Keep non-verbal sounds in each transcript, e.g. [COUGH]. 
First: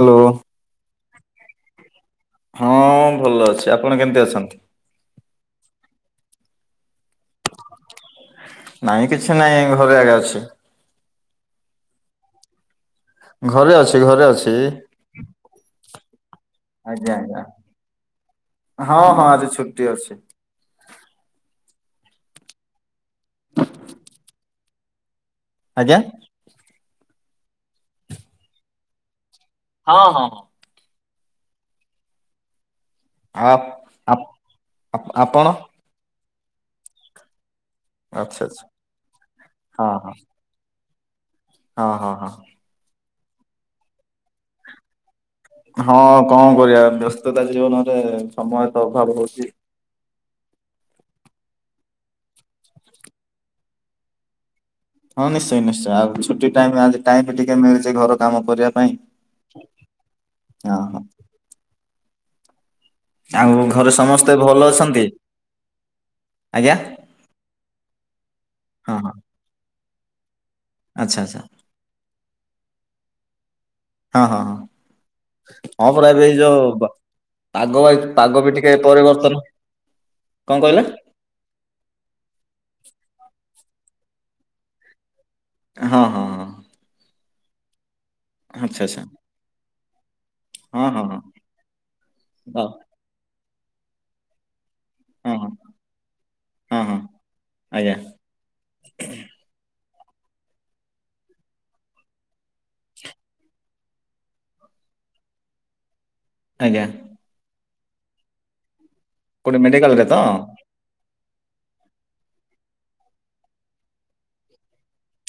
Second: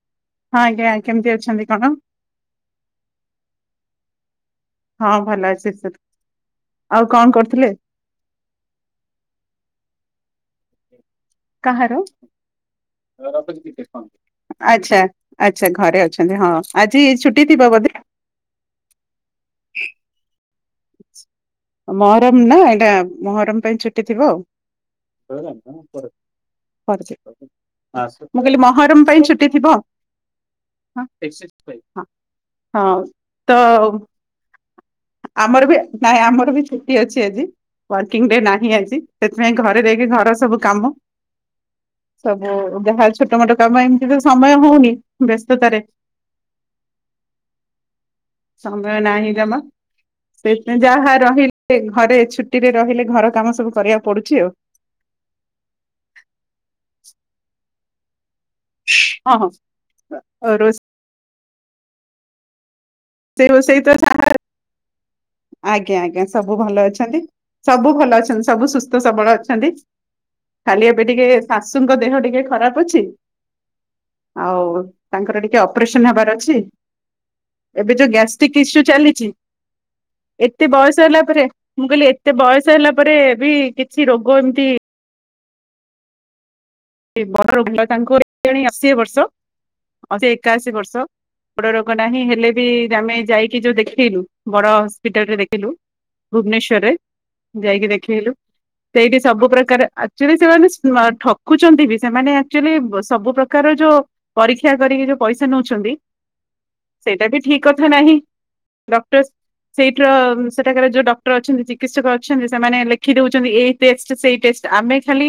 Hello. ହଁ ଆଜ୍ଞା କେମିତି ଅଛନ୍ତି କଣ? ହଁ ଭଲ ଅଛି ଆପଣ କେମତି ଅଛନ୍ତି? ହଁ ଭଲ ଅଛି ସେ ଆଉ କଣ କରୁଥିଲେ? ନାଇଁ କିଛି ନାଇଁ ଘର ଏକା ଅଛି। କାହାର? ଘରେ ଅଛି ଘରେ ଅଛି। ଆଛା ଆଛା ଘରେ ଅଛନ୍ତି ହଁ ଆଜି ଆଜ୍ଞା ଆଜ୍ଞା ଛୁଟି ଥିବ? [UNINTELLIGIBLE] ହଁ ହଁ ଆଜି ଛୁଟି ଅଛି। ମହରମ ନା ଏଟା ମହରମ ପାଇଁ ଛୁଟି ଥିବ ଆଉ। ଆଜ୍ଞା। ମୁଁ କହିଲି ମୋହରମ୍ ପାଇଁ ଛୁଟ ଟି ଥିବ ହଁ ହଁ ହଁ। ଆଁ ହଁ। ହୋଉ ଆ ତ ଆପଣ ଆମର ବି ନାଇଁ ଆମର ବି ଛୁଟି ଅଛି ଆଜି। ୱାର୍କିଂ ଡେ ଆଚ୍ଛା ଆଚ୍ଛା। ନାହିଁ ଆଜି ସେଥିପାଇଁ ଘରେ ହଁ ରହିକି ହଁ। ଘର ସବୁ କାମ ହଁ ହଁ ହଁ। ସବୁ ଯାହା ଛୋଟ ମୋଟ କାମ ଏମିତି ତ ସମୟ ହଉନି ବ୍ୟସ୍ତତାରେ ହଁ କଣ କରିବା ବ୍ୟସ୍ତତା ଜୀବନରେ ସମୟ ତ ଅଭାବ ହଉଚି। ସେ ନା ଯାହା ରହିଲେ ଘରେ ଛୁଟିରେ ରହିଲେ ଘର କାମ ସବୁ କରିବାକୁ ପଡୁଚି ଆଉ। ହଁ ନିଶ୍ଚୟ ନିଶ୍ଚୟ ଆଉ ଛୁଟି ଟାଇମ୍ ଆଜି ଟାଇମ୍ ଟିକେ ମିଳିଚି ଘର କାମ କରିବା ପାଇଁ ହଁ ହଁ ଅଁ ରୋଷେଇ ହଁ। ଆଉ ରୋଷେଇ ତ ଘରେ ଯାହା ସମସ୍ତେ ଭଲ ଅଛନ୍ତି? ଆଜ୍ଞା ଆଜ୍ଞା ସବୁ ଆଜ୍ଞା ଭଲ ଅଛନ୍ତି ସବୁ ଭଲ ଅଛନ୍ତି ସବୁ ହଁ ସୁସ୍ଥ ହଁ ସବଳ ଅଛନ୍ତି। ଖାଲି ଏବେ ଆଚ୍ଛା ଟିକେ ଆଚ୍ଛା। ଶାଶୁଙ୍କ ଦେହ ଟିକେ ଖରାପ ଅଛି। ହଁ ହଁ ହଁ ଆଉ ତାଙ୍କର ଟିକେ ହଁ ପରା ଅପରେସନ୍ ଏବେ ଏଇ ହବାର ଅଛି। ଯୋଉ ପାଗ ଭାଇ ଏବେ ଯୋଉ ପାଗ ବି ଗ୍ୟାଷ୍ଟ୍ରିକ ଟିକେ ଇସ୍ୟୁ ଚାଲିଚି। ପରିବର୍ତ୍ତନ କଣ ଏତେ କହିଲେ? ବୟସ ହେଲା ପରେ ମୁଁ କହିଲି ଏତେ ବୟସ ହେଲା ପରେ ବି କିଛି ରୋଗ ଏମିତି ହଁ ହଁ ହଁ। ବଡ ରୋଗି ତାଙ୍କୁ ଏଣି ଆଚ୍ଛା ଅଶି ଆଚ୍ଛା ବର୍ଷ। ଅଶି ଏକାଅଶୀ ହଁ ବର୍ଷ ହଁ ହଁ ବଡ ରୋଗ ନାହିଁ ହେଲେ ହଁ ବି ଆମେ ଯାଇକି ଯୋଉ ଦେଖେଲୁ ବଡ଼ ହସ ହସ୍ପିଟାଲ ହଁ ରେ ହଁ ଦେଖିଲୁ ହଁ ଭୁବନେଶ୍ୱରରେ ହଁ ଯାଇକି ଆଜ୍ଞା ଦେଖେଇଲୁ। ସେଇଠି ସବୁ ପ୍ରକାର ଆକଚୁଲି ସେମାନେ ସମ ଠ ଦେଖୁଛନ୍ତି କି ସେମାନେ ଆଚୁଆଲି ସବୁ ପ୍ରକାର ଯୋଉ ପରୀକ୍ଷା କରିକି ଯୋଉ ପଇସା ନଉଛନ୍ତି ଆଜ୍ଞା ସେଇଟା ବି ଠିକ କଥା ନାହିଁ। ଡକ୍ଟର କୋଉଠି ସେଇଠ ମେଡିକାଲରେ ର ତ? ସେଠାକ ଯୋଉ ଡ ଅଛନ୍ତି ସେମାନେ ଲେଖି ଦଉଛନ୍ତି, ଏଇ ଟେଷ୍ଟ ସେଇ ଟେଷ୍ଟ ଆମେ ଖାଲି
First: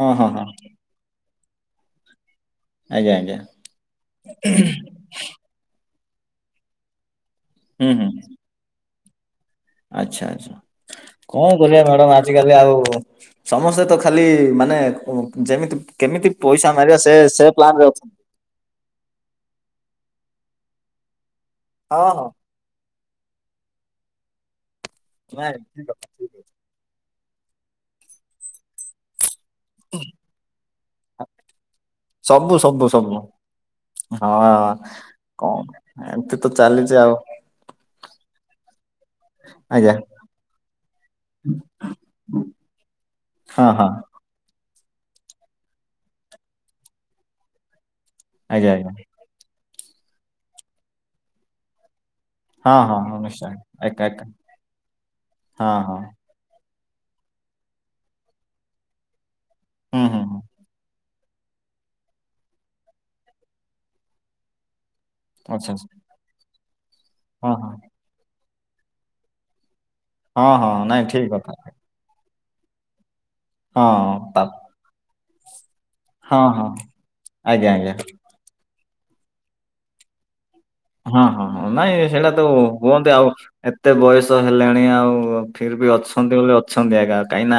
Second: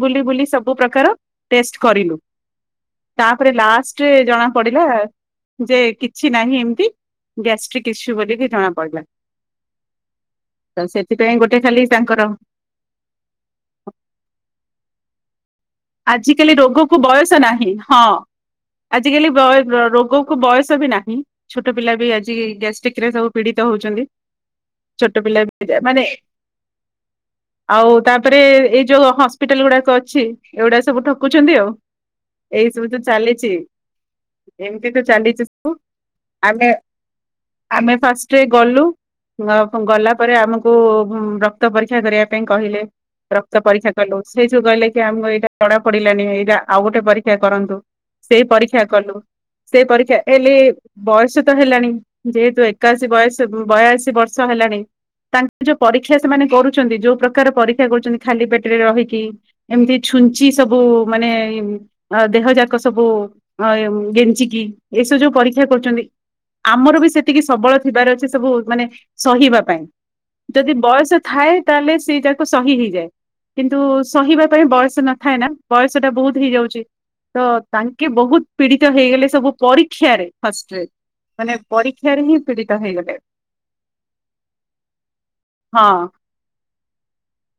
ହଁ ହଁ ହଁ ସବୁ ପ୍ରକାର ଟେଷ୍ଟ କରିଲୁ। ଆଜ୍ଞା ଆଜ୍ଞା ତାପରେ ଲାଷ୍ଟରେ ଜଣା ପଡିଲା ଯେ - ଡାକ୍ତ ରୋଗି କୁ କହିଲା କିଛି ନାହିଁ ହୁଁ ହୁଁ ଗ [UNINTELLIGIBLE] ଆଚ୍ଛା ଆଚ୍ଛା, ସେଥିପାଇଁ କଣ ଗୋଟେ ଖାଲି କରିବା ମ୍ୟାଡାମ ତାଙ୍କର ଆଜିକାଲି ଆଉ ସମସ୍ତେ ତ ଖାଲି ମାନେ ଯେମିତି କେମିତି ଆଜିକାଲି ପଇସା ମାରିବା ରୋଗକୁ ସେ ବୟସ ସେ ନାହିଁ, ପ୍ଲାନ ରେ ହଁ ଅଛନ୍ତି। ଆଜିିକାଲି ଆଗକୁ ବୟସ ବି ନାହିଁ ଛୋଟ ପିଲା ହଁ ବି ହଁ ଆଜି ଗ୍ୟାଷ୍ଟ୍ରିକ ରେ ସବୁ ପୀଡିତ ହଉଛନ୍ତି। ଛୋଟ ପିଲା ନାଇଁ ବି ଯା ଠିକ ମାନେ କଥା ଆଉ ତାପରେ ଏଇ ଯୋଉ ହପିଟାଲ ଗୁଡାକ ଅଛି ଏଗୁଡ଼ା ସବୁ ଠକୁଛନ୍ତି ଆଉ ସବୁ ଏଇ ସବୁ ତ ସବୁ ଚାଲିଛି ହଁ ଏମିତି ତ ଚାଲିଛି ସବୁ କଣ ଏମିତି ତ ଆମେ ଚାଲିଛି ଆଉ ଆମେ ଫାଷ୍ଟରେ ଗଲୁ ଆଜ୍ଞା ଗଲା ପରେ ଆମକୁ ରକ୍ତ ପରୀକ୍ଷା କରିବା ପାଇଁ କହିଲେ ରକ୍ତ ହଁ ହଁ ପରୀକ୍ଷା କଲୁ। ସେଇଠୁ କହିଲେ ଆମକୁ ଏଇଟା ଜଣା ପଡିଲାନି, ଏଇଟା ଆଉ ଗୋଟେ ପରୀକ୍ଷା କରନ୍ତୁ ସେଇ ଆଜ୍ଞା ପରୀକ୍ଷା ଆଜ୍ଞା କଲୁ। ସେ ପରୀକ୍ଷା ହେଲେ, ବୟସ ତ ହେଲାଣି ଯେହେତୁ ହଁ ହଁ ଏକାଅଶି ହଁ ବୟସ ନିଶ୍ଚୟ ଏକା ବୟାଶି ଏକା ବର୍ଷ ହେଲାଣି ତାଙ୍କର ଯୋଉ ପରୀକ୍ଷା ସେମାନେ କରୁ ଯୋଉ ପ୍ରକାର ପରୀକ୍ଷା କରୁଛନ୍ତି ଖାଲି ପେଟରେ ରହିକି ଏମିତି ଛୁଞ୍ଚି ସବୁ ମାନେ ଦେହ ଯାକ ସବୁ ଗେଞ୍ଚିକି ଏସବୁ ଯୋଉ ପରୀକ୍ଷା କରୁଛନ୍ତି ଆମର ବି ସେତିକି ହଁ ସବଳ ହଁ ଥିବାର ଅଛି ସବୁ ମାନେ ସହିବା ପାଇଁ ହଁ ଯଦି ହଁ ନାଇଁ ବୟସ ଠିକ୍ ଥାଏ, କଥା ତାହେଲେ ସେ ସହି ହେଇଯାଏ କିନ୍ତୁ ହଁ ତା ସହିବା ପାଇଁ ବୟସ ନଥାଏ ନା ବୟସ ଟା ହଁ ବହୁତ ହଁ ହେଇଯାଉଛି ତ ଆଜ୍ଞା ଆଜ୍ଞା ତାଙ୍କେ ବହୁତ ପୀଡିତ ହେଇଗଲେ ସବୁ ପରୀକ୍ଷାରେ ଫଷ୍ଟ୍ରେ୍ ହଁ ହଁ ହଁ ନାଇଁ ସେଇଟା ତ ହୁଅନ୍ତି ଆଉ ଏତେ ବୟସ ହେଲେଣି ଆଉ ହଁ ଫିରିବି ଅ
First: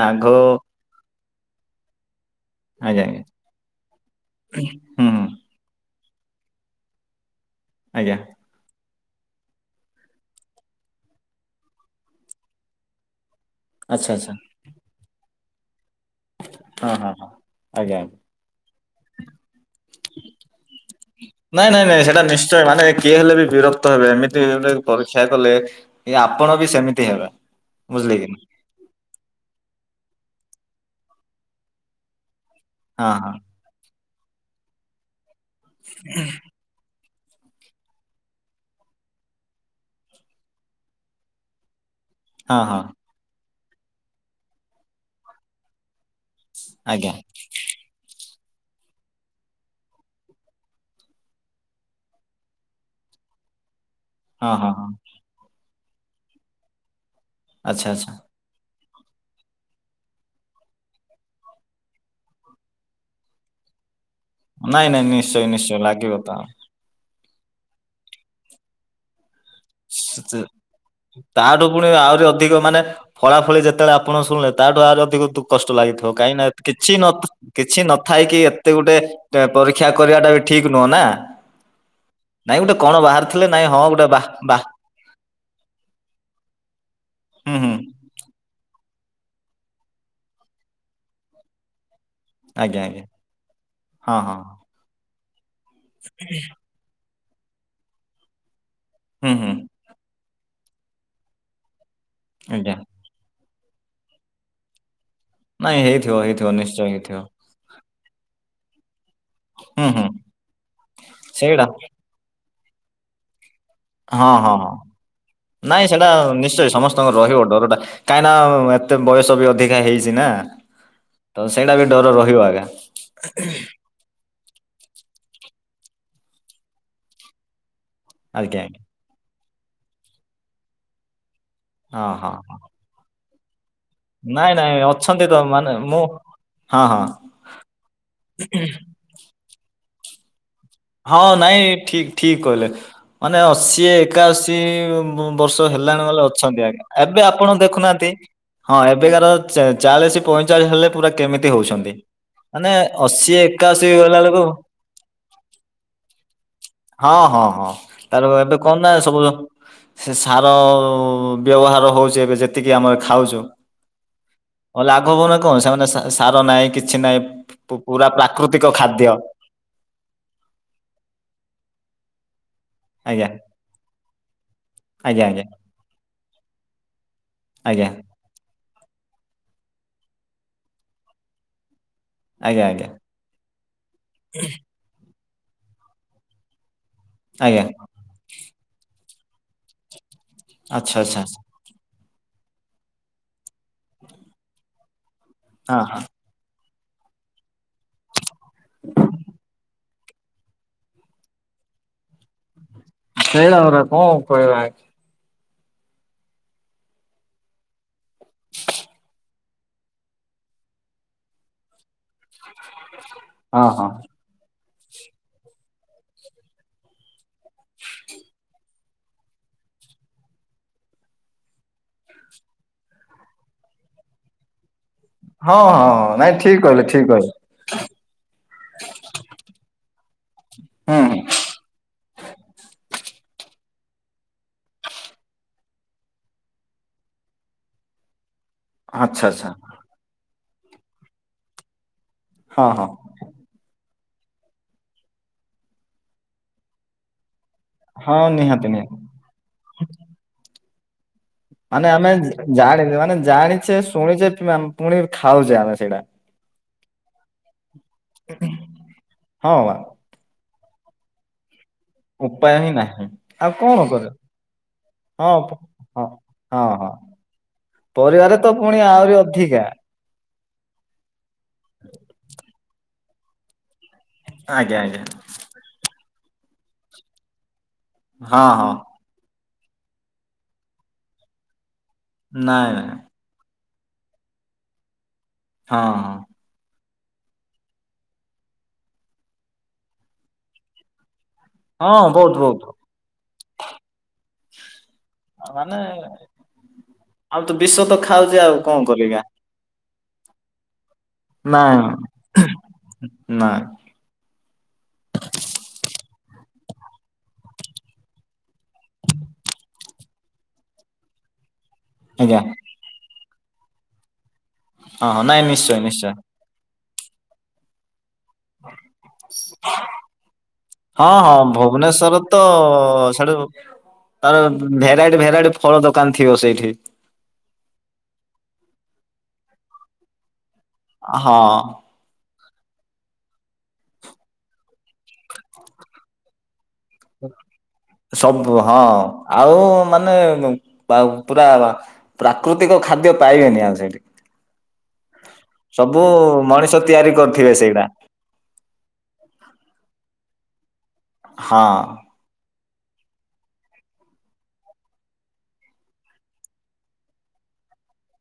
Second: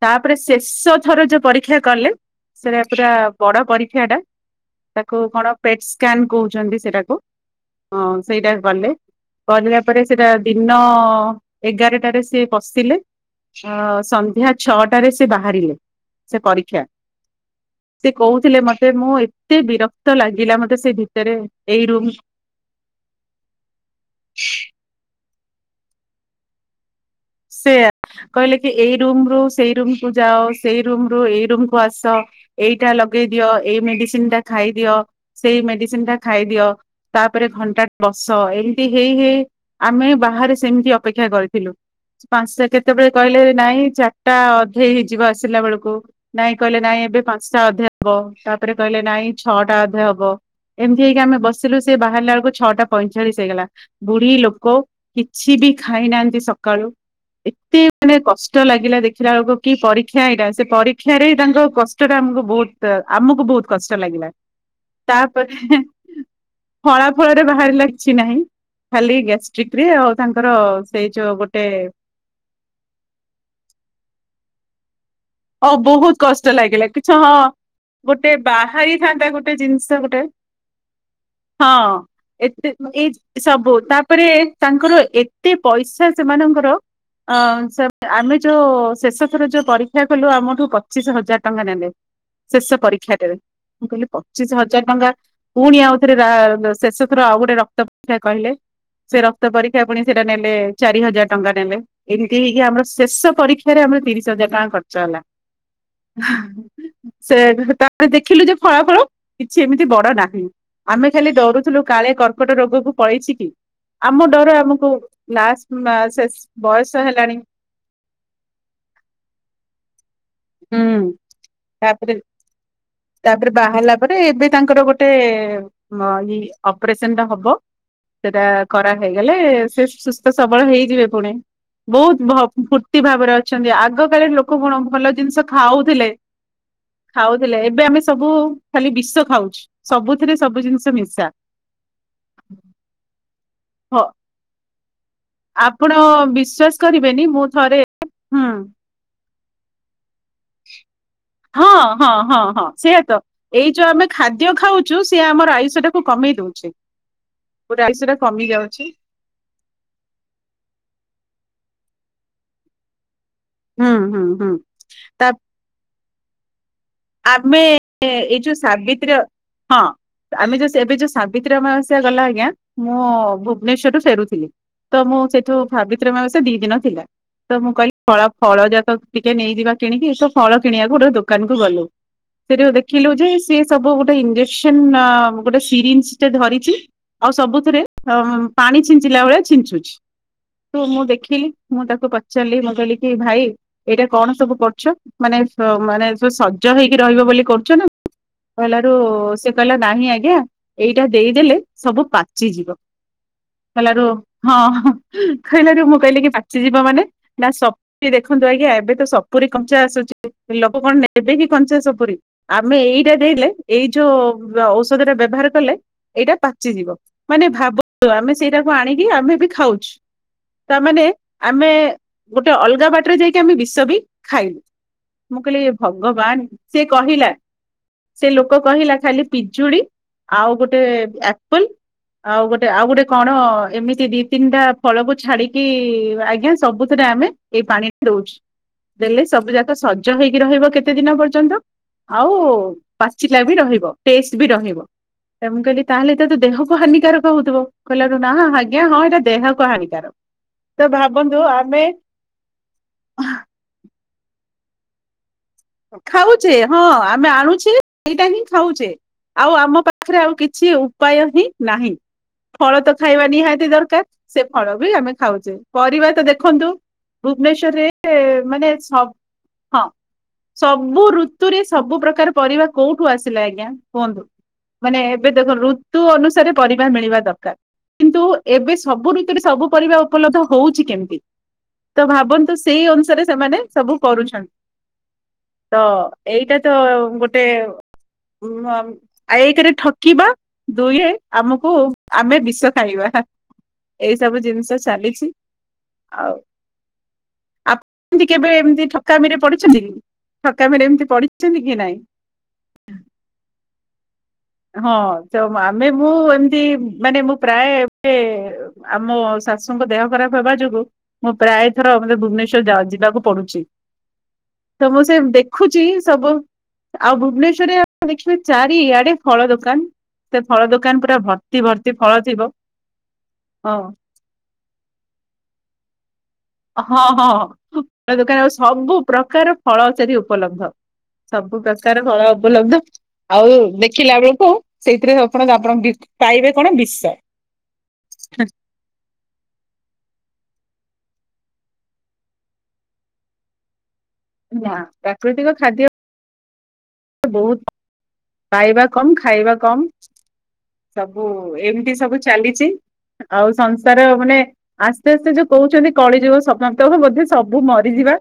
ତାପରେ ଶେଷ ଥର ଯୋଉ ପରୀକ୍ଷା କଲେ ସେଟା ଆଜ୍ଞା ପୁରା ଆଜ୍ଞା ବଡ ପରୀକ୍ଷାଟା ହୁଁ ତାକୁ ହୁଁ କଣ ପେଟ ସ୍କାନ କହୁଛନ୍ତି ସେଟାକୁ ହଁ ଆଜ୍ଞା ସେଇଟା କଲେ। କରିବା ପରେ ସେଟା ଦିନ ଏଗାରଟାରେ ସିଏ ପଶିଲେ ଅ ଆଚ୍ଛା ଆଚ୍ଛା ସନ୍ଧ୍ୟା ଛଅଟାରେ ସେ ବାହାରିଲେ, ସେ ପରୀକ୍ଷା ହଁ ହଁ ଆଜ୍ଞା ସେ କହୁଥିଲେ ମତେ -ମୁଁ ଏତେ ବିରକ୍ତ ଲାଗିଲା ମତେ ସେ ଭିତରେ, ନାଇଁ ନାଇଁ ଏଇ ନାଇଁ ରୁମ ସେଇଟା ନିଶ୍ଚୟ ମାନେ କିଏ ହେଲେ ବି ବିରକ୍ତ ହେବେ, ଏମିତି ପରୀକ୍ଷା କଲେ ଆପଣ ବି ସେମିତି ହେବେ ସେଆ କହିଲେ କି ଏଇ ରୁମ ରୁ ସେଇ ରୁମ କୁ ଯାଅ ସେଇ ର ରୁ ଏଇ ରୁମକୁୁ ଆସ ଏଇଟା ନା ହଁ ଲଗେଇ ହଁ ଦିଅ ଏଇ ମେଡିସିନ ଟା ଖାଇଦିଅ ସେଇ ମେଡିସିନ ଟା ଖାଇଦିଅ ତାପରେ ଘଣ୍ଟାଟା ବସ ଏମିତି ହେଇ ହେଇ ଆମେ ବାହାରେ ସେମିତି ଅପେକ୍ଷା କରିଥିଲୁ। ହଁ ପାଞ୍ଚଟା ହଁ କେତେବେଳେ କହିଲେ ନାଇଁ ଚାରିଟା ଅଧେଇ ହେଇଯିବ ଆସିଲା ବେଳକୁ ନାଇଁ କହିଲେ ନାଇଁ ଆଜ୍ଞା ଏବେ ପାଞ୍ଚଟା ଅଧେ ହବ, ତାପରେ କହିଲେ ନାଇଁ ଛଅଟା ଅଧେ ହବ ଏମିତି ହେଇକି ଆମେ ବସିଲୁ, ସେ ବାହାରିଲା ବେଳକୁ ଛଅଟା ପଇଁ ଚାଳିଶି ହେଇଗଲା। ବୁଢୀ ହଁ ହଁ ଲୋକ ହଁ କିଛି ବି ଖାଇନାହାନ୍ତି ସକାଳୁ ଏତେ ଆଚ୍ଛା ଆଚ୍ଛା ମାନେ କଷ୍ଟ ଲାଗେ ଲାଗିଲା ଦେଖିଲା ବେଳକୁ କି ପରୀକ୍ଷା ଏଇଟା, ସେ ପରୀକ୍ଷାରେ ତାଙ୍କ କଷ୍ଟଟା ଆମକୁ ବହୁତ, ଆମକୁ ବହୁତ କଷ୍ଟ ନାଇଁ ନାଇଁ ନିଶ୍ଚୟ ତାପରେ ନିଶ୍ଚୟ ଲାଗିବ ତ ଫଳରେ ବାହାରିଲା କିଛି ନାହିଁ, ଖାଲି ଗ୍ୟାଷ୍ଟ୍ରିକ ରେ ଆଉ ସ- ସ- ତାଙ୍କର ସେଇ ଯୋଉ ଗୋଟେ ତାଠୁ ପୁଣି ଆହୁରି ଅଧିକ ମାନେ ଫଳା ଫଳି ଯେତେବେଳେ ଆପଣ ଶୁଣେ ତାଠୁ ଆହୁରି ଅଧିକ ବହୁତ କଷ୍ଟ ଅ ଲାଗିଥିବ ବହୁତ କାହିଁନା, କଷ୍ଟ ଲାଗିଲା କିଛି ହଁ କିଛି ନଥାଇ ଗୋଟେ କିି ଏତେ ଗୋଟେ ବାହାରିଥାନ୍ତା ଗୋଟେ ପରୀକ୍ଷା ଜିନିଷ କରିବା ଗୋଟେ ଏରା ଠିକ ନୁହଁ ନା। ହଁ ଏ ନାଇଁ ଗୋଟେ କଣ ଏଇ ବାହାରିଥିଲେ ନାଇଁ ସବୁ ହଁ ଗୋଟେ ବା ତାପରେ ବା ତାଙ୍କର ଏତେ ପଇସା ସେମାନଙ୍କର ହୁଁ ଅଁ ହୁଁ ସେ ଆମେ ଯୋଉ ଶେଷ ଥର ଯୋଉ ପରୀକ୍ଷା କଲୁ ଆମଠୁ ପଚିଶ ହଜାର ଟଙ୍କା ନେଲେ। ଶେଷ ଆଜ୍ଞା ଆଜ୍ଞା ପରୀକ୍ଷାଟରେ ମୁଁ କହିଲି ହଁ ହଁ ପଚିଶ ହଜାର ଟଙ୍କା ପୁଣି ଆଉଥରେ ରା ଶେଷ ତା ଆଉ ଗୋଟେ ରକ୍ତ ପରୀକ୍ଷା କହିଲେ ସେ ହୁଁ ରକ୍ତ ହୁଁ ପରୀକ୍ଷା ପୁଣି ସେଟା ନେଲେ ଚାରି ହଜାର ଟଙ୍କା ନେଲେ। ଏମିତି ହେଇକି ଆଜ୍ଞା ଆମର ଶେଷ ପରୀକ୍ଷା ରେ ଆମର ତିରିଶ ହଜାର ଟଙ୍କା ଖର୍ଚ୍ଚ ହେଲା। ନାଇଁ ହେଇଥିବ ହେଇଥିବ ନିଶ୍ଚୟ ହେଇଥିବ ସେ ତାପରେ ଦେଖିଲୁ ଯେ ଫଳାଫଳ କିଛି ଏମିତି ହୁଁ ହୁଁ ବଡ ନାହିଁ ଆମେ ଖାଲି ସେଇଟା ଦଡରୁଥିଲୁ କାଳେ କର ଟ ଗୋଟେ ରୋଗକୁ ପଳେଇଚି କି? ଆମ ହଁ ଡର ହଁ ହଁ ଆମକୁ ନାଇଁ ସେଟା ଲାଷ୍ଟ ନିଶ୍ଚୟ ବୟସ ସମସ୍ତଙ୍କ ହେଲାଣି ରହିବ ଡରଟା କାହିଁକି ନା ମତେ ବୟସ ବି ଅଧିକ ଚି ନା ହୁଁ ତ ସେଇଟା ବି ତାପରେ ଡର ରହିବ ଆଜ୍ଞା। ତାପରେ ବାହାରିଲା ପରେ ଏବେ ତାଙ୍କର ଗୋଟେ ହଁ ଏଇ ଅପରେସନ ଟା ହବ ସେଟା ଆଜ୍ଞା ଆଜ୍ଞା କରାହଇଗଲେ ସେ ସୁସ୍ଥ ସବଳ ହେଇଯିବେ ପୁଣି ହଁ ବହୁତ ଭ ହଁ ହଁ ଫୁର୍ତ୍ତି ଭାବରେ ଅ ଚନ୍ତି ଆଗ କାଳରେ ନାଇଁ ଲୋକ ନାଇଁ କଣ ଭଲ ଅଛନ୍ତି ତ ଜିନିଷ ମାନେ ମୁଁ ଖାଉଥିଲେ ହଁ ହଁ ଖାଉଥିଲେ ଏବେ ଆମେ ସବୁ ଖାଲି ବିଷ ଖାଉଛୁ। ସବୁଥିରେ ସବୁ ଜିନିଷ ହଁ ମିଶା। ନାଇଁ ଠିକ ଠିକ କହିଲେ ମାନେ ଅଶୀ ହ ଏକାଅଶୀ ଉ ବର୍ଷ ଆପଣ ହେଲାଣି ବଲେ ଅଛନ୍ତି ବିଶ୍ଵାସ ଆଜ୍ଞା ଏବେ କରିବେନି ମୁଁ ଆପଣ ଥରେ ଦେଖୁନାହାନ୍ତି ହୁଁ ହଁ ଏବେକାର ଚା ଚାଳିଶ ପଇଚାଳିଶି ହେଲେ ପୁରା କେମିତି ହଁ ହଉଛନ୍ତି ହଁ ହଁ ହଁ ମାନେ ସେଇଆ ତ। ଅଶୀ ଏଇ ଏକାଅଶି ଯୋଉ ଆମେ ଗଲା ବେଳକୁ ଖାଦ୍ୟ ଖାଉଛୁ ସିଏ ଆମର ଆୟୁଷ ଟାକୁ କମେଇ ଦଉଛି। ହଁ ହଁ ହଁ ପୁରା ଆୟୁଷ ଟା ତାର କମି ଏବେ କଣ ଯାଉଛି ନା ସବୁ ସାର ବ୍ୟବହାର ହେଉଛି ଏବେ ଯେତିକି ଆମେ ଖାଉଛୁ ହୁଁ ହୁଁ ହୁଁ ହଉ ଆଗକୁ ତାପରେ ନା କଣ ସେମାନେ ସା ସାର ନାହିଁ। କିଛି ନାହିଁ ଆମେ ପୁ ପୁରା ଏଇ ଯୋଉ ପ୍ରାକୃତିକ ଖାଦ୍ୟ ସାବିତ୍ରୀ ହଁ। ଆମେ ଯୋଉ ଏବେ ଯୋଉ ସାବିତ୍ରୀ ଅମାବାସ୍ୟା ଗଲା ଆଜ୍ଞା। ମୁଁ ଆଜ୍ଞା ଭୁବନେଶ୍ଵରରୁ ଫେରୁଥିଲି ତ ମୁଁ ଆଜ୍ଞା ଆଜ୍ଞା ସେଇଠୁ ସାବିତ୍ରୀ ଅମାବାସ୍ୟା ଦି ଦିନ ଥିଲା। ତ ମୁଁ ଆଜ୍ଞା କହିଲି ଫଳ ଫଳ ଯାକ ଟିକେ ନେଇଯିବା କିଣିକି ତ ଫଳ କିଣିବାକୁ ଗୋଟେ ଦୋକାନ କୁ ଗଲୁ। ଆଜ୍ଞା ସେଠି ଆଜ୍ଞା ଦେଖିଲୁ ଯେ ସିଏ ସବୁ ଗୋଟେ ଇଞ୍ଜେକ୍ସନ ଅ ଗୋଟେ ସିରି ଟେ ଧରିଛି ଆଉ ଆଜ୍ଞା ସବୁଥିରେ ଅ ପାଣି ଛିଞ୍ଚିଲା ଭଳିଆ ଛିଞ୍ଚୁଛି। ତ ଆଚ୍ଛା ମୁଁ ଆଚ୍ଛା ଆଚ୍ଛା ଦେଖିଲି ମୁଁ ତାକୁ ପଚାରିଲି ମୁଁ କହିଲି କି ଭାଇ ଏଇଟା କଣ ସବୁ କରୁଛ? ମାନେ ହଁ ହଁ ମାନେ ସ ସଜ ହେଇକି ରହିବ ବୋଲି କରୁଛ ନା କହିଲାରୁ ସେ କହିଲା ନାହିଁ ଆଜ୍ଞା ଏଇଟା ଦେଇଦେଲେ ସବୁ ପାଚିଯିବ। ସେଇଟା ପରା କହିଲାରୁ କଣ କହିବା ହଁ। କହିଲାରୁ ମୁଁ କହିଲି କି ପାଚିଯିବ ମାନେ ନା ସପୁରି ଦେଖନ୍ତୁ ଆଜ୍ଞା ଏବେ ତ ସପୁରୀ କଞ୍ଚା ଆସୁଛି ଲୋକ କଣ ନେବେ କି କଞ୍ଚା ସପୁରୀ ଆମେ ଏଇଟା ଦେଇ ଦେଲେ ହଁ ଏଇ ହଁ ଯୋଉ ଅ ଔଷଧଟା ବ୍ୟବହାର କଲେ ଏଇଟା ପାଚିଯିବ ମାନେ ଭାବନ୍ତୁ ଆମେ ସେଇଟାକୁ ଆଣିକି ଆମେ ବି ଖାଉଛି। ତାମାନେ ଆମେ ଗୋଟେ ଅଲଗା ବାଟରେ ଯାଇକି ଆମେ ବିଷ ବି ଖାଇଲୁ। ମୁଁ ହଁ କହିଲି ହଁ ନାଇଁ ଭଗବାନ ଠିକ କହିଲେ ସିଏ ଠିକ କହିଲା କହିଲେ। ସେ ଲୋକ କହିଲା ଖାଲି ପିଜୁଳି ଆଉ ଗୋଟେ ହୁଁ ହୁଁ ଆପଲ ଆଉ ଗୋଟେ ଆ ଆଉ ଗୋଟେ କଣ ଏମିତି ଦି ତିନିଟା ଫଳକୁ ଛାଡିକି ଆଜ୍ଞା ସବୁଥିରେ ଆମେ ଏଇ ପାଣି ଦଉଛୁ ଦେଲେ ଆଚ୍ଛା ଆଚ୍ଛା ସବୁ ଯାଙ୍କ ସଜ ହେଇକି ରହିବ କେତେ ଦିନ ପର୍ଯ୍ୟନ୍ତ ଆଉ ହଁ ହଁ ପାଚିଲା ବି ରହିବ। ଟେଷ୍ଟ ବି ରହିବ ତ ମୁଁ କହିଲି ତାହେଲେ ତ ଦେହକୁ ହାନିକାର ହଉଥିବ କହିଲାରୁ ହଁ ନା ନିହାତି ଆଜ୍ଞା ନିହାତି ହଁ ଏଇଟା ଦେହ ହାନିକର ତ ଭାବ ମାନେ ଆମେ ଜା ଜାଣି ମାନେ ଜାଣିଛେ ଶୁଣିଛେ [UNINTELLIGIBLE] ପୁଣି ଖାଉଛେ ଆମେ ସେଇଡ଼ା। ଖାଉଛେ ହଁ ଆମେ ଆଣୁଛେ ସେଇଟା ହିଁ ଖାଉଚେ ଆଉ ହଁ ବା ଆମ ପାଖରେ ଆଉ କିଛି ଉପାୟ ହିଁ ନାହିଁ। ଉପାୟ ହିଁ ଫଳ ତ ନାହିଁ ଖାଇବା ଆଉ ନିହାତି କଣ ଦରକାର କରିବା ସେ ଫଳ ବି ଆମେ ହଁ ଖାଉଚେ ପ- ହଁ ପରିବା ତ ହଁ ଦେଖନ୍ତୁ ହଁ ଭୁବନେଶ୍ଵରରେ ପରିବାରେ ତ ମାନେ ପୁଣି ସବ ଆହୁରି ଅଧିକା ହଁ। ସବୁ ଋତୁରେ ସବୁ ପ୍ରକାର ପରିବା କୋଉଠୁ ଆସିଲା ଆଜ୍ଞା। କୁହନ୍ତୁ। ଆଜ୍ଞା ଆଜ୍ଞା ମାନେ ଏବେ ଦେଖ ଋତୁ ଅନୁସାରେ ପରିବା ମିଳିବା ଦରକାର। କିନ୍ତୁ ହଁ ହଁ ଏବେ ସବୁ ଋତୁରେ ସବୁ ପରିବା ଉପଲବ୍ଧ ହଉଛି କେମିତି? ତ ଭାବନ୍ତୁ, ନାଇଁ ସେଇ ନାଇଁ ଅନୁସାରେ ସେମାନେ ସବୁ କରୁଛନ୍ତି। ହଁ ତ, ହଁ ଏଇଟା ତ ଗୋଟେ ଉ ଏକରେ ଠକିବା ଦୁଇରେ ଆମକୁ, ହଁ ବହୁତ ଆମେ ବହୁତ ବିଷ ଖାଇବା। ଏଇ ସବୁ ଜିନିଷ ଚାଲିଛି। ମାନେ ଆଉ ଆଉ ତ ବିଷ ତ ଆପଣ ଏ ଖାଉଛି କେବେ, ଆଉ କଣ ଏମତି କରିବି ଆ। ଠକାମିରେ ପଡୁଛନ୍ତି କି? ଠକାମିରେ ଏମତି ପଢିଛନ୍ତି କି ନାଇଁ? ନାଇଁ ହଁ, ଆମେ ମୁଁ ଏମତି, ମାନେ ମୁଁ ପ୍ରାୟ, ଏବେ ଆମ ଶାଶୁଙ୍କ ଦେହ ଖରାପ ହେବା ଯୋଗୁଁ, ମୁଁ ପ୍ରାୟ ଥର ଆଜ୍ଞା ଭୁବନେଶ୍ଵର ଯାଉଛି ଯିବାକୁ ପଡୁଛି। ତ ମୁଁ ହଁ ସେ ହଁ ନାଇଁ ନିଶ୍ଚୟ ଦେଖୁଛି ନିଶ୍ଚୟ ସବୁ ଆଉ ଭୁବନେଶ୍ୱରରେ ଆପ ଦେଖିବେ ଚାରିଆଡେ ଫଳ ଦୋକାନ। ସେ ଫଳ ଦୋକାନ ହଁ, ପୁରା ହଁ ଭର୍ତ୍ତି ଭର୍ତ୍ତି ଫଳ ଭୁବନେଶ୍ଵରରେ ତ, ଥିବ ସେଠୁ ହଁ ତାର ଭେରାଇଟି ଭେରାଇଟି ଫଳ ଦୋକାନ ଥିବ ସେଇଠି। ହଁ, ହଁ ଦୋକାନ ଆଉ ସବୁ ପ୍ରକାର ଫଳ ସେଠି ଉପଲବ୍ଧ। ହଁ ସବୁ ପ୍ରକାର ଫଳ ଉପଲବ୍ଧ। ଆଉ ଦେଖିଲା ବେଳକୁ ସେଇଥିରେ, ଆପଣ ଆପଣ ପାଇବେ କଣ ବିଷ। ସବୁ, ହଁ ଆଉ ମାନେ, ପୁରା ପ୍ରାକୃତିକ ଖାଦ୍ୟ ପାଇବେନି ଆଉ ସେଇଠି। ନା, ପ୍ରାକୃତିକ ଖାଦ୍ୟ ସବୁ ମଣିଷ ତିଆରି କରିଥିବେ ବହୁତ ସେଇଟା ପାଇବା କମ୍, ଖାଇବା କମ୍। ସବୁ, ହଁ ଏମିତି ସବୁ ଚାଲିଛି। ଆଉ ସଂସାର, ମାନେ ଆସ୍ତେ ଆସ୍ତେ ଯୋଉ କହୁଛନ୍ତି କଳିଯୁଗ ସମାପ୍ତ ହେବ। ସେ ସବୁ ମରି ଯିବା।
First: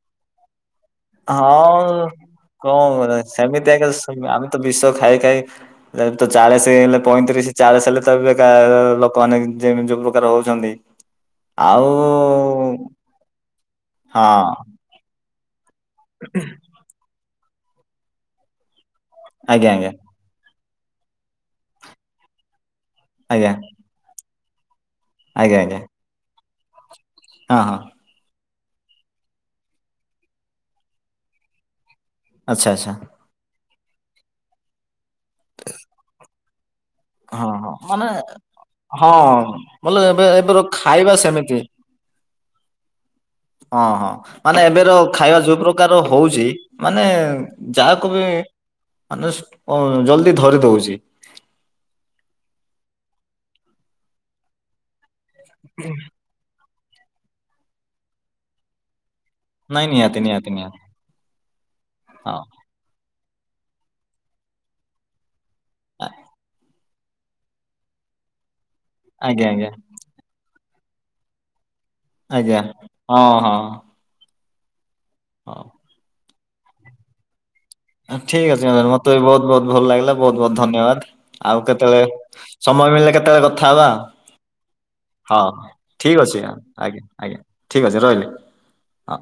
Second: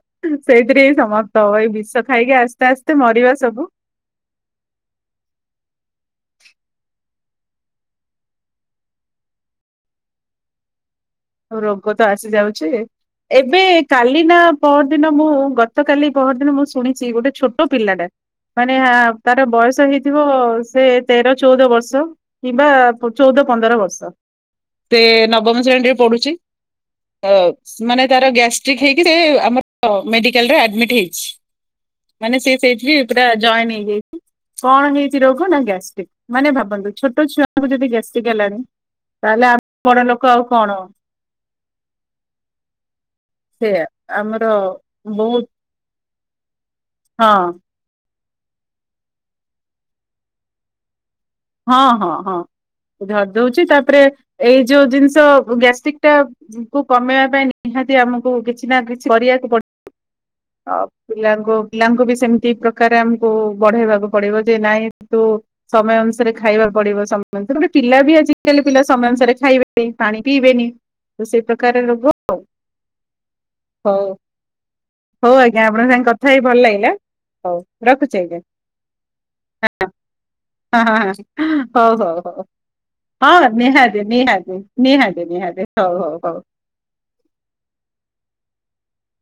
ସେଇଥିରେ ଏଇ ସମସ୍ତ ହେବ। ଏଇ ବିଷ ହଁ ଖାଇକି ଆସ୍ତେ କଣ ଆସ୍ତେ କରିବା ମରିବା ସବୁ। ସେମିତି ଆଜ୍ଞା ସ ଆମେ ତ ବିଷ ଖାଇ ଖାଇ ଅ ଚାଳିଶ ହେଲେ, ପଇଁତିରିଶ ଚାଳିଶ ହେଲେ ତ ଏବେ ଅନେକ ଯେ ଯୋଉ ପ୍ରକାର ହଉଛନ୍ତି। ଆଉ ରୋଗ ତ ଆସି ଯାଉଛି। ଏବେ କାଲି ନା ହଁ ପର ଦିନ ମୁଁ ଗତ କାଲି ପହରଦିନ, ମୁଁ ଶୁଣିଛି ଗୋଟେ ଛୋଟ ପିଲାଟା। ମାନେ ତାର ଆଜ୍ଞା ବୟସ ଆଜ୍ଞା ହେଇଥିବ ସେ ତେର ଚଉଦ ବର୍ଷ କିମ୍ବା ଚଉଦ ଆଜ୍ଞା ପନ୍ଦର ବର୍ଷ। ସେ ଆଜ୍ଞା ନବମ ଆଜ୍ଞା ଶ୍ରେଣୀରେ ପଡୁଛି। ତ, ହଁ ହଁ। ମାନେ ତାର ଗ୍ୟା [UNINTELLIGIBLE] ମେଡିକାଲରେ ଆଡମିଟ ହେଇଛି। ମାନେ, ସେ ଆଚ୍ଛା ସେଇଥି ଆଚ୍ଛା ବି ପୁରା ଜଏନ୍ ହେଇଯାଇଛି। କଣ ହେଇଛି ରୋଗ, ନା ଗ୍ୟାଷ୍ଟ୍ରିକ। ମାନେ ଭାବନ୍ତୁ ଛୋଟ ହଁ, ଛୁଆଙ୍କୁ ହଁ ଯଦି ମାନେ ଗ୍ୟାଷ୍ଟ୍ରିକ ହେଲାଣି ହଁ, ତାହେଲେ ଆମ ବଡ ବୋଲେ ଲୋକ ଏବେ ଆଉ ଏବେ କଣ ଖାଇବା ସେମିତି। କି ସେ ହଁ, ହଁ ଆମର ମାନେ ଏବେର ବହୁତ ଖାଇବା ଯୋଉ ପ୍ରକାର ହଉଛି। ମାନେ ହଁ ଯାହାକୁ ବି ମାନେ ଅ ଜଲଦି ଧରି ଦଉଛି। ହଁ, ହଁ, ହଁ ଧରିଦଉଛି। ତାପରେ ଏଇ ଯୋଉ ଜିନିଷ ସ ଗ୍ୟାଷ୍ଟ୍ରିକ ଟା କୁ କମେଇବା ପାଇଁ, ନିହାତି ଆମକୁ କିଛି ନା କିଛି କରିବାକୁ ପଡିବ। ନାଇଁ ନିହାତି ନିହାତି ନିହାତି ଆଉ ପିଲାଙ୍କୁ ପିଲାଙ୍କୁ ବି ହଁ। ସେମିତି ପ୍ରକାର ଆମ କୁ ବଢେଇବାକୁ ପଡିବ। ଯେ ନାଇଁ, କିନ୍ତୁ ସମୟ ଆ- ଅନୁ ଖାଇବା ପଡିବ ସମୟ। ଗୋଟେ ପିଲା ବି ଆଜିକାଲି ପିଲା ସମୟ ଅନୁସାରେ ଆଜ୍ଞା ଆଜ୍ଞା ଖାଇବେନି, ପାଣି ପିଇବେନି। ତ ସେଇ ପ୍ରକାର ରୋଗ ଆଉ। ଆଜ୍ଞା ହଁ ହଁ ହଉ। ହଉ ଆଜ୍ଞା, ଆପଣଙ୍କ ସାଙ୍ଗେ କଥା ହେଇ ଭଲ ଲାଗିଲା। ହଉ। ରଖୁଛି ଆଜ୍ଞା ଠିକ୍ ଅଛି ମ୍ୟାମ ମତେ ବି ବହୁତ ବହୁତ ଭଲ ଲାଗିଲା। ବହୁତ ବହୁତ ହଁ ହଁ ଧନ୍ୟବାଦ। ହଁ ଆଉ ହଉ ହଉ ହଉ। କେତେବେଳେ ସମୟ ମିଳିଲେ, କେତେବେଳେ ହଁ କଥା ହବା। ନିହାତି ନିହାତି ନିହାତି ନିହାତି ହଁ, ହଉ ହଉ ଠିକ ହଉ। ଅଛି। ଆଜ୍ଞା, ଆଜ୍ଞା ଆଜ୍ଞା ଠିକ ଅଛି, ରହିଲି। ହଁ।